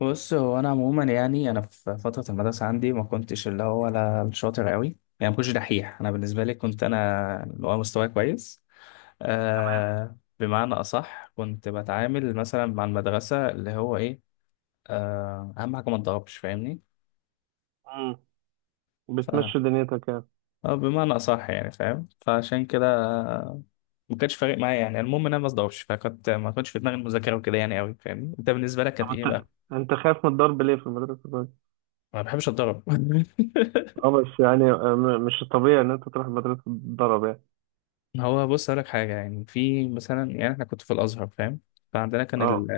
بص هو انا عموما، يعني انا في فتره المدرسه عندي ما كنتش اللي هو ولا شاطر قوي. يعني ما كنتش دحيح. انا بالنسبه لي كنت انا اللي هو مستواي كويس. تمام. بمعنى اصح كنت بتعامل مثلا مع المدرسه اللي هو ايه. اهم حاجه ما اتضربش، فاهمني؟ امم ف بتمشي دنيتك يعني. بمعنى اصح يعني فاهم، فعشان كده آه، ما كانش فارق معايا. يعني المهم ان انا ما اتضربش، فكنت ما كنتش في دماغي المذاكره وكده يعني قوي. فاهمني، انت بالنسبه لك طب كانت ايه بقى؟ انت خايف من الضرب ليه في مدرسة الضرب؟ ما بحبش اتضرب. اه بس يعني مش الطبيعي ان انت تروح مدرسة الضرب يعني. هو بص أقول لك حاجة، يعني في مثلا يعني إحنا كنت في الأزهر، فاهم؟ فعندنا كان اه.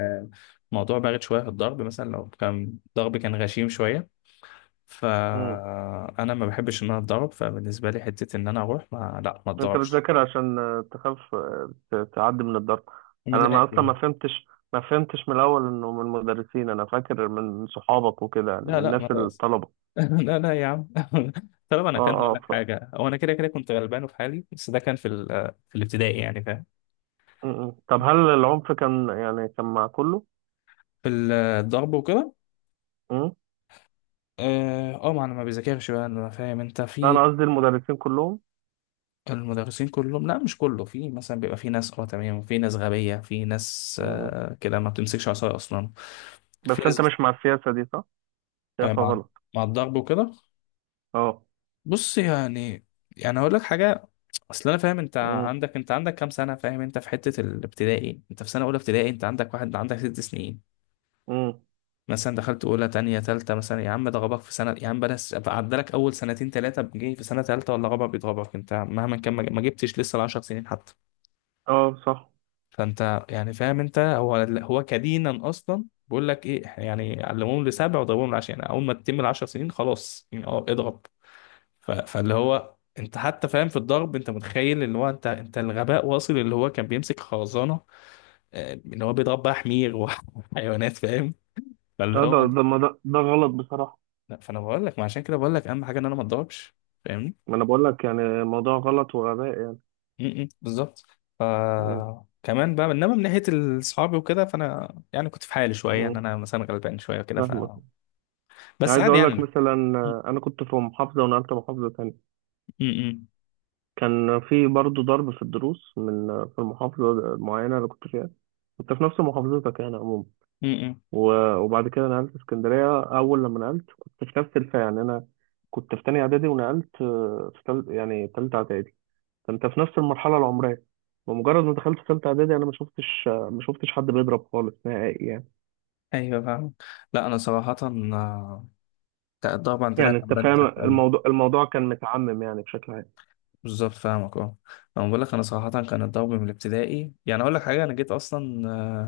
الموضوع بارد شوية في الضرب. مثلا لو كان ضرب كان غشيم شوية، امم فأنا ما بحبش إن أنا أتضرب. فبالنسبة لي حتة إن أنا أروح ما لا ما انت أتضربش بتذاكر عشان تخاف، تعدي من الضرب. من انا ما اصلا الآخر. ما فهمتش ما فهمتش من الاول انه من المدرسين، انا فاكر من صحابك وكده يعني، من لا لا ما الناس تقص. الطلبة. لا لا يا عم. طالما أنا اه كان هقول اه لك ف... حاجة، هو أنا كده كده كنت غلبان وفي حالي، بس ده كان في الابتدائي يعني، فاهم؟ م- م. طب هل العنف كان يعني كان مع كله؟ في الضرب وكده. امم اه، ما انا ما بذاكرش بقى انا، فاهم انت؟ في انا قصدي المدرسين كلهم. المدرسين كلهم، لا مش كله. في مثلا بيبقى في ناس اه تمام، وفي ناس غبية، في ناس امم. كده ما بتمسكش عصاية أصلا. بس في انت ناس مش مع السياسة دي، صح؟ شايفها مع غلط. مع الضرب وكده. اه. بص يعني، يعني هقول لك حاجة. أصل أنا فاهم، أنت امم. عندك كام سنة؟ فاهم، أنت في حتة الابتدائي، أنت في سنة أولى ابتدائي، أنت عندك واحد، عندك ست سنين. امم. مثلا دخلت أولى، تانية، تالتة، مثلا يا عم ده غبك في سنة. يا عم بلاش، عدالك أول سنتين تلاتة، جاي في سنة تالتة ولا غبك بيتغبك، أنت مهما كان ما جبتش لسه العشر سنين حتى. اه صح. فانت يعني فاهم انت هو، هو كدينا اصلا بيقول لك ايه، إحنا يعني علموهم لسبع وضربوهم لعشرة. يعني اول ما تتم العشر سنين خلاص يعني اه اضرب. ف- فاللي هو انت حتى فاهم في الضرب، انت متخيل اللي هو انت الغباء واصل اللي هو كان بيمسك خرزانه، اللي هو بيضرب بقى حمير وحيوانات. فاهم؟ فاللي اه ده هو ده ما ده, ده غلط بصراحة. لا. فانا بقول لك ما عشان كده بقول لك اهم حاجه ان انا ما اتضربش، فاهمني؟ ما انا بقول لك يعني الموضوع غلط وغباء يعني. م- م، بالظبط. ف امم. كمان بقى، انما من ناحيه اصحابي وكده، فانا يعني كنت في حالي شويه، ان امم. انا مثلا غلبان شويه وكده. فاهمك. يعني بس عايز عادي لا اقول لك يعني. مثلا، م- انا كنت في محافظة ونقلت محافظة تانية. م- كان في برضه ضرب في الدروس من آه، في المحافظة المعينة اللي كنت فيها. كنت في نفس محافظتك يعني عموما. م- م- وبعد كده نقلت اسكندرية. أول لما نقلت كنت في نفس الفئة، يعني أنا كنت في تانية إعدادي ونقلت يعني تالتة إعدادي، فانت في نفس المرحله العمريه. بمجرد ما دخلت ثالثه اعدادي، انا ما شفتش حد بيضرب خالص نهائي يعني. ايوه فاهم. لا انا صراحه، الضرب عندنا يعني كان انت بان فاهم تحت أوي. الموضوع، الموضوع كان متعمم يعني بشكل عام. بالظبط فاهمك، اه. انا بقول لك انا صراحه كان الضرب من الابتدائي، يعني اقول لك حاجه، انا جيت اصلا،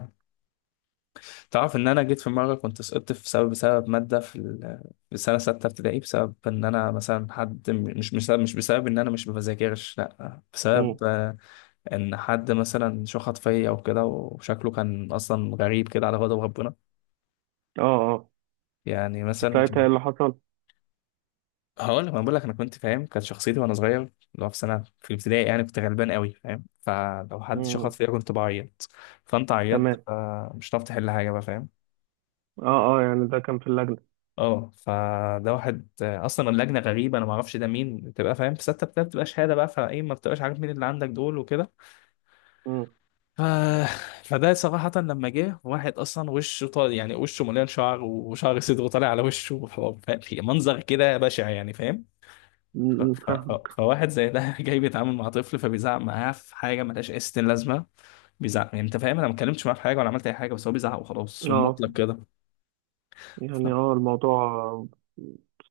تعرف ان انا جيت في مره كنت سقطت في سبب بسبب ماده في السنه سته ابتدائي، بسبب ان انا مثلا حد، مش بسبب، مش بسبب ان انا مش بذاكرش، لا، امم. بسبب ان حد مثلا شخط فيا او كده، وشكله كان اصلا غريب كده على غضب ربنا اه اه. يعني مثلا. ساعتها إيه اللي حصل؟ هقول لك، انا بقول لك انا كنت فاهم، كانت شخصيتي وانا صغير، لو في سنه في الابتدائي يعني كنت غلبان قوي، فاهم؟ فلو حد شخط امم. فيا كنت بعيط. فانت عيطت، تمام. مش هتعرف تحل حاجه بقى، فاهم؟ اه اه يعني ده كان في اللجنه. اه، فده واحد، اصلا اللجنه غريبه، انا ما اعرفش ده مين، بتبقى فاهم في سته ابتدائي بتبقى شهاده بقى، فايه ما بتبقاش عارف مين اللي عندك دول وكده. امم. ف... فده صراحه لما جه واحد، اصلا وشه طالع يعني، وشه مليان شعر وشعر صدره طالع على وشه وحوار، فاهم؟ منظر كده بشع يعني، فاهم؟ أمم، فاهم. فواحد زي ده جاي بيتعامل مع طفل، فبيزعق معاه في حاجه ملهاش اي ستين لازمه. بيزعق يعني، انت فاهم انا ما اتكلمتش معاه في حاجه ولا عملت اي حاجه، بس هو بيزعق وخلاص في اه المطلق كده. يعني ف- اه الموضوع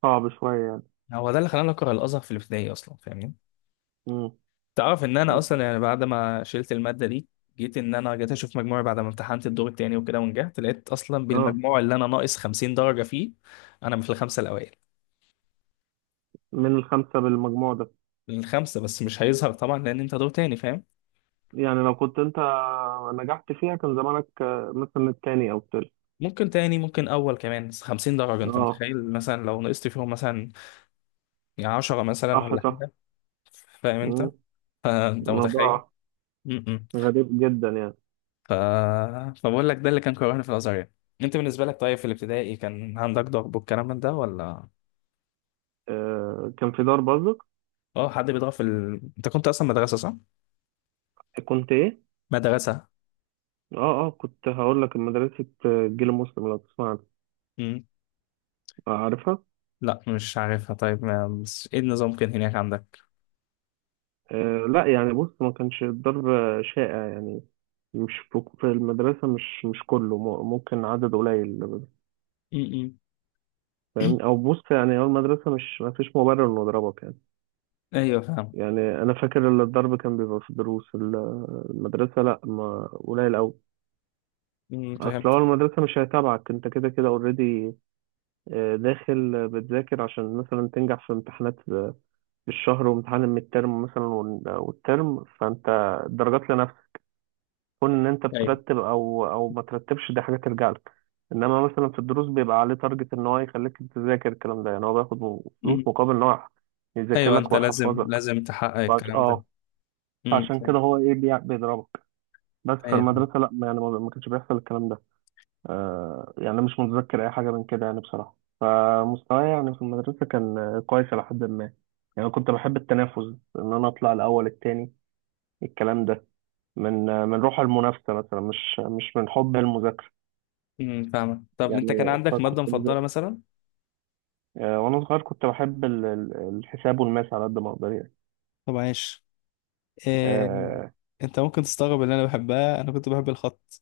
صعب شويه يعني. هو ده اللي خلاني اكره الازهر في الابتدائي اصلا، فاهمني؟ امم. تعرف ان انا اصلا يعني بعد ما شلت الماده دي، جيت ان انا جيت اشوف مجموعي بعد ما امتحنت الدور التاني وكده ونجحت، لقيت اصلا اه. بالمجموع اللي انا ناقص 50 درجه فيه، انا في الخمسه الاوائل. من الخمسه بالمجموع ده؟ الخمسه بس مش هيظهر طبعا لان انت دور تاني، فاهم؟ يعني لو كنت انت نجحت فيها كان زمانك، مثلا التاني او التالت. ممكن تاني، ممكن اول كمان. بس 50 درجه انت اه متخيل مثلا لو نقصت فيهم مثلا يعني عشرة مثلا صح ولا صح. حاجة، فاهم انت؟ مم. فانت متخيل. موضوع م- م. غريب جدا يعني. ف... فبقول لك ده اللي كان كرهني في الازهر يعني. انت بالنسبة لك طيب في الابتدائي كان عندك ضغط والكلام من ده ولا؟ آه، كان في دار برضك. اه حد بيضغط انت كنت اصلا مدرسة صح؟ كنت ايه؟ مدرسة. اه اه كنت هقول لك مدرسة جيل مسلم، لو تسمع عنها. م. عارفها؟ لا مش عارفها. طيب ما... بس ايه النظام كان هناك عندك؟ آه لا يعني بص، ما كانش الضرب شائع يعني، مش في في المدرسة، مش كله، ممكن عدد قليل. م- م. فاهمني؟ او بص يعني، هو المدرسة مش، ما فيش مبرر انه يضربك يعني. ايوه فاهم. يعني انا فاكر ان الضرب كان بيبقى في المدرسة لا، ما قليل قوي. م، اصل هو فهمت. المدرسة مش هيتابعك، انت كده كده اوريدي داخل بتذاكر عشان مثلا تنجح في امتحانات الشهر وامتحان المترم مثلا والترم، فانت درجات لنفسك. كون ان انت ايوه. بترتب او ما ترتبش دي حاجه ترجع لك. انما مثلا في الدروس بيبقى عليه تارجت ان هو يخليك تذاكر الكلام ده، يعني هو بياخد فلوس م. مقابل ان هو يذاكر ايوه لك انت لازم ويحفظك. لازم تحقق الكلام ده. اه، م. عشان كده هو ايه بيضربك. بس في ايوه فاهم. المدرسه لا، يعني ما كانش بيحصل الكلام ده. يعني أنا مش متذكر أي حاجة من كده يعني بصراحة. فمستواي يعني في المدرسة كان كويس إلى حد ما. يعني كنت بحب التنافس، إن أنا أطلع الأول التاني، الكلام ده، من روح المنافسة مثلا، مش من حب المذاكرة م، فاهمك. طب انت كان يعني، عندك فكنت مادة مفضلة بذاكر. مثلا؟ وأنا صغير كنت بحب الحساب والماس على قد ما أقدر يعني. طب عاش. إيه، آه انت ممكن تستغرب اللي انا بحبها، انا كنت بحب الخط.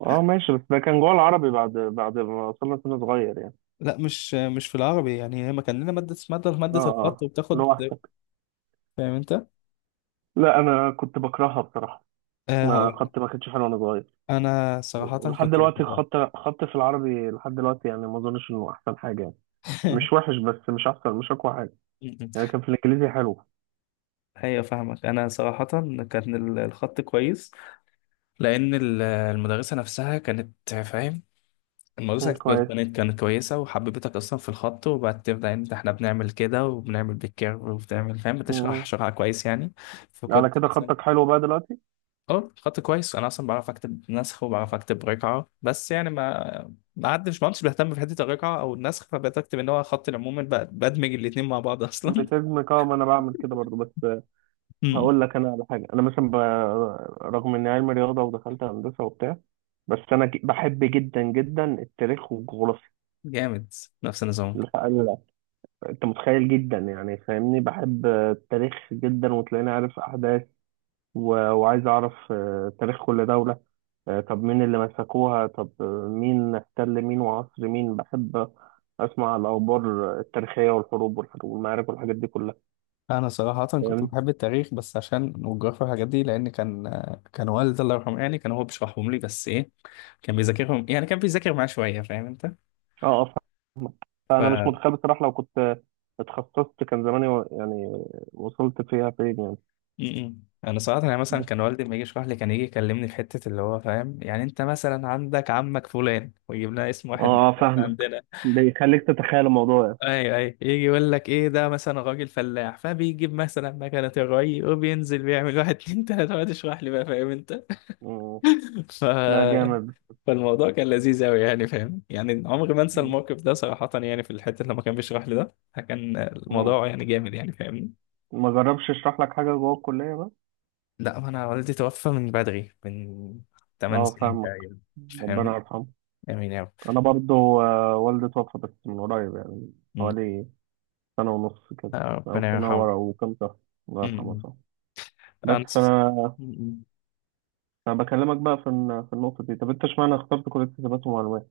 ماشي، بس ده كان جوه العربي بعد ما وصلنا سن صغير يعني. لا مش في العربي، يعني هي ما كان لنا ماده اسمها ماده آه. مادة الخط آه. وبتاخد، لوحدك؟ فاهم انت؟ لا أنا كنت بكرهها بصراحة. أه ما هقول لك، خدت ما كنتش حلوة وأنا صغير. انا صراحه ولحد كنت دلوقتي بحبها. الخط، خط في العربي لحد دلوقتي يعني ما اظنش انه احسن حاجه يعني. مش وحش، بس مش احسن، مش اقوى حاجه. يعني كان في الانجليزي حلو. ايوه فاهمك. انا صراحه كان الخط كويس، لان المدرسه نفسها كانت فاهم. المدرسه مم، كويس. كانت كويسه، وحببتك اصلا في الخط، وبعد تبدا انت احنا بنعمل كده وبنعمل بالكيرف وبتعمل، فاهم؟ بتشرح مم. شرح كويس يعني. على فكنت كده مثلا خطك حلو بقى دلوقتي. اه خط كويس، انا اصلا بعرف اكتب نسخ وبعرف اكتب رقعه، بس يعني ما عدتش، ما كنتش بهتم في حته الرقعه او النسخ، فبقيت اكتب ان هو خط العموم بدمج الاتنين مع بعض اصلا. بتهجمك؟ اه ما انا بعمل كده برضو، بس أمم. هقول لك انا على حاجه. انا مثلا رغم اني علمي رياضه ودخلت هندسه وبتاع، بس انا بحب جدا جدا التاريخ والجغرافيا، جامد. نفس النظام. الحقيقة. انت متخيل جدا يعني، فاهمني؟ بحب التاريخ جدا وتلاقيني عارف احداث و... وعايز اعرف تاريخ كل دوله. طب مين اللي مسكوها، طب مين احتل مين وعصر مين. بحب اسمع الاخبار التاريخيه والحروب والمعارك والحاجات دي كلها. انا صراحه كنت فاهمني. بحب التاريخ بس عشان، والجغرافيا والحاجات دي، لان كان كان والدي الله يرحمه يعني كان هو بيشرحهم لي. بس ايه، كان بيذاكرهم، يعني كان بيذاكر معاه شويه، فاهم انت؟ اه فانا مش متخيل بصراحه، لو كنت اتخصصت كان زماني يعني وصلت فيها فين يعني. م-م. انا صراحه يعني مثلا كان والدي لما يجي يشرح لي كان يجي يكلمني في حته اللي هو فاهم، يعني انت مثلا عندك عمك فلان، ويجيب لنا اسم واحد من اه الناس فاهمك. عندنا. بيخليك تتخيل الموضوع يعني. اي اي يجي يقول لك ايه ده، مثلا راجل فلاح، فبيجيب مثلا مكنه الري، وبينزل بيعمل واحد اتنين تلاته، وقعد يشرح لي بقى، فاهم انت؟ مم. ف... لا جامد. فالموضوع كان لذيذ قوي يعني، فاهم؟ يعني عمري ما انسى مم. الموقف ده صراحه، يعني في الحته لما كان بيشرح لي ده كان مم. الموضوع يعني جامد يعني، فاهمني؟ ما جربش اشرح لك حاجه جوه الكليه بقى. لا انا والدي توفى من بدري، من 8 اه سنين فاهمك. تقريبا، ربنا فاهم؟ يرحمه. جميل أوي. انا برضو والدي توفى، بس من قريب يعني، أمم. حوالي سنة ونص كده، آه، أو ربنا سنة يرحمه. ورا وكام شهر. الله يرحمه أمم. صح. بس أنا فأنا، أمم. أنا بكلمك بقى في في النقطة دي. طب أنت اشمعنى اخترت كلية حسابات ومعلومات؟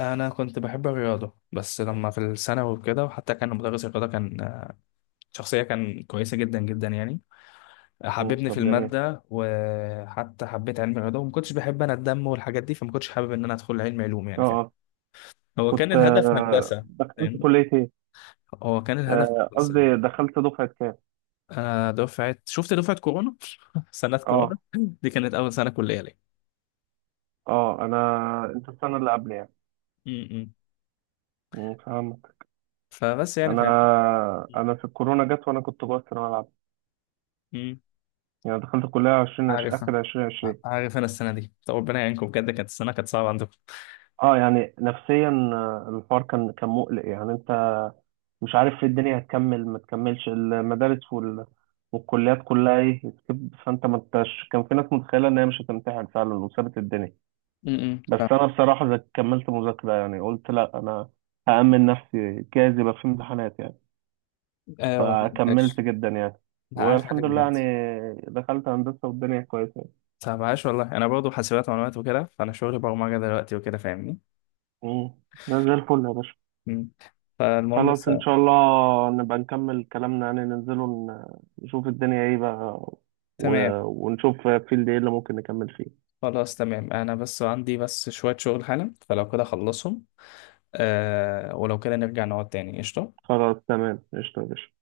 أنا كنت بحب الرياضة، بس لما في الثانوي وكده، وحتى كان مدرس الرياضة كان شخصية كان كويسة جدا جدا يعني، مم، حببني في طب جميل. المادة وحتى حبيت علم الرياضة. وما كنتش بحب أنا الدم والحاجات دي، فما كنتش حابب إن أنا أدخل علم علوم أه يعني، فاهم؟ أه. هو كان كنت الهدف هندسة. دخلت فاهمني، كلية إيه؟ هو كان الهدف هندسة. قصدي دخلت دفعة كام؟ آه دفعة، شفت دفعة كورونا. سنة كورونا. أه دي كانت أول سنة كلية ليا. أه. أنا، أنت السنة اللي قبل يعني. أمم. مم، فهمت. فبس يعني، أنا فاهم؟ أنا في الكورونا جت وأنا كنت جوه الثانوية العامة. يعني دخلت الكلية 20 عارف، آخر 2020. عارف انا السنه دي. طب ربنا يعينكم بجد، كانت السنه كانت صعبه عندكم. أه يعني نفسيا، الحوار كان مقلق يعني. أنت مش عارف الدنيا هتكمل ما تكملش، المدارس والكليات كلها ايه سكيب. فانت ما انتش، كان في ناس متخيله ان هي مش هتمتحن فعلا وسابت الدنيا. بس فاهم. انا بصراحه كملت مذاكره يعني. قلت لا، انا هأمن نفسي، جايز يبقى في امتحانات يعني. ايوه، لا فكملت ماشي. جدا يعني. لا عاش والحمد عليك لله بجد. يعني دخلت هندسه والدنيا كويسه يعني. طب عاش والله، انا برضه حاسبات ومعلومات وكده، فانا شغلي برمجه دلوقتي وكده، فاهمني؟ مم. ده زي الفل يا باشا. امم. فالمهم خلاص بس، ان شاء الله نبقى نكمل كلامنا يعني، ننزله، نشوف الدنيا ايه بقى و... تمام. ونشوف فيلد ايه اللي ممكن نكمل فيه. خلاص تمام، انا بس عندي بس شويه شغل حالا، فلو كده اخلصهم. آه ولو كده نرجع نقعد تاني قشطه. خلاص تمام، قشطة يا باشا.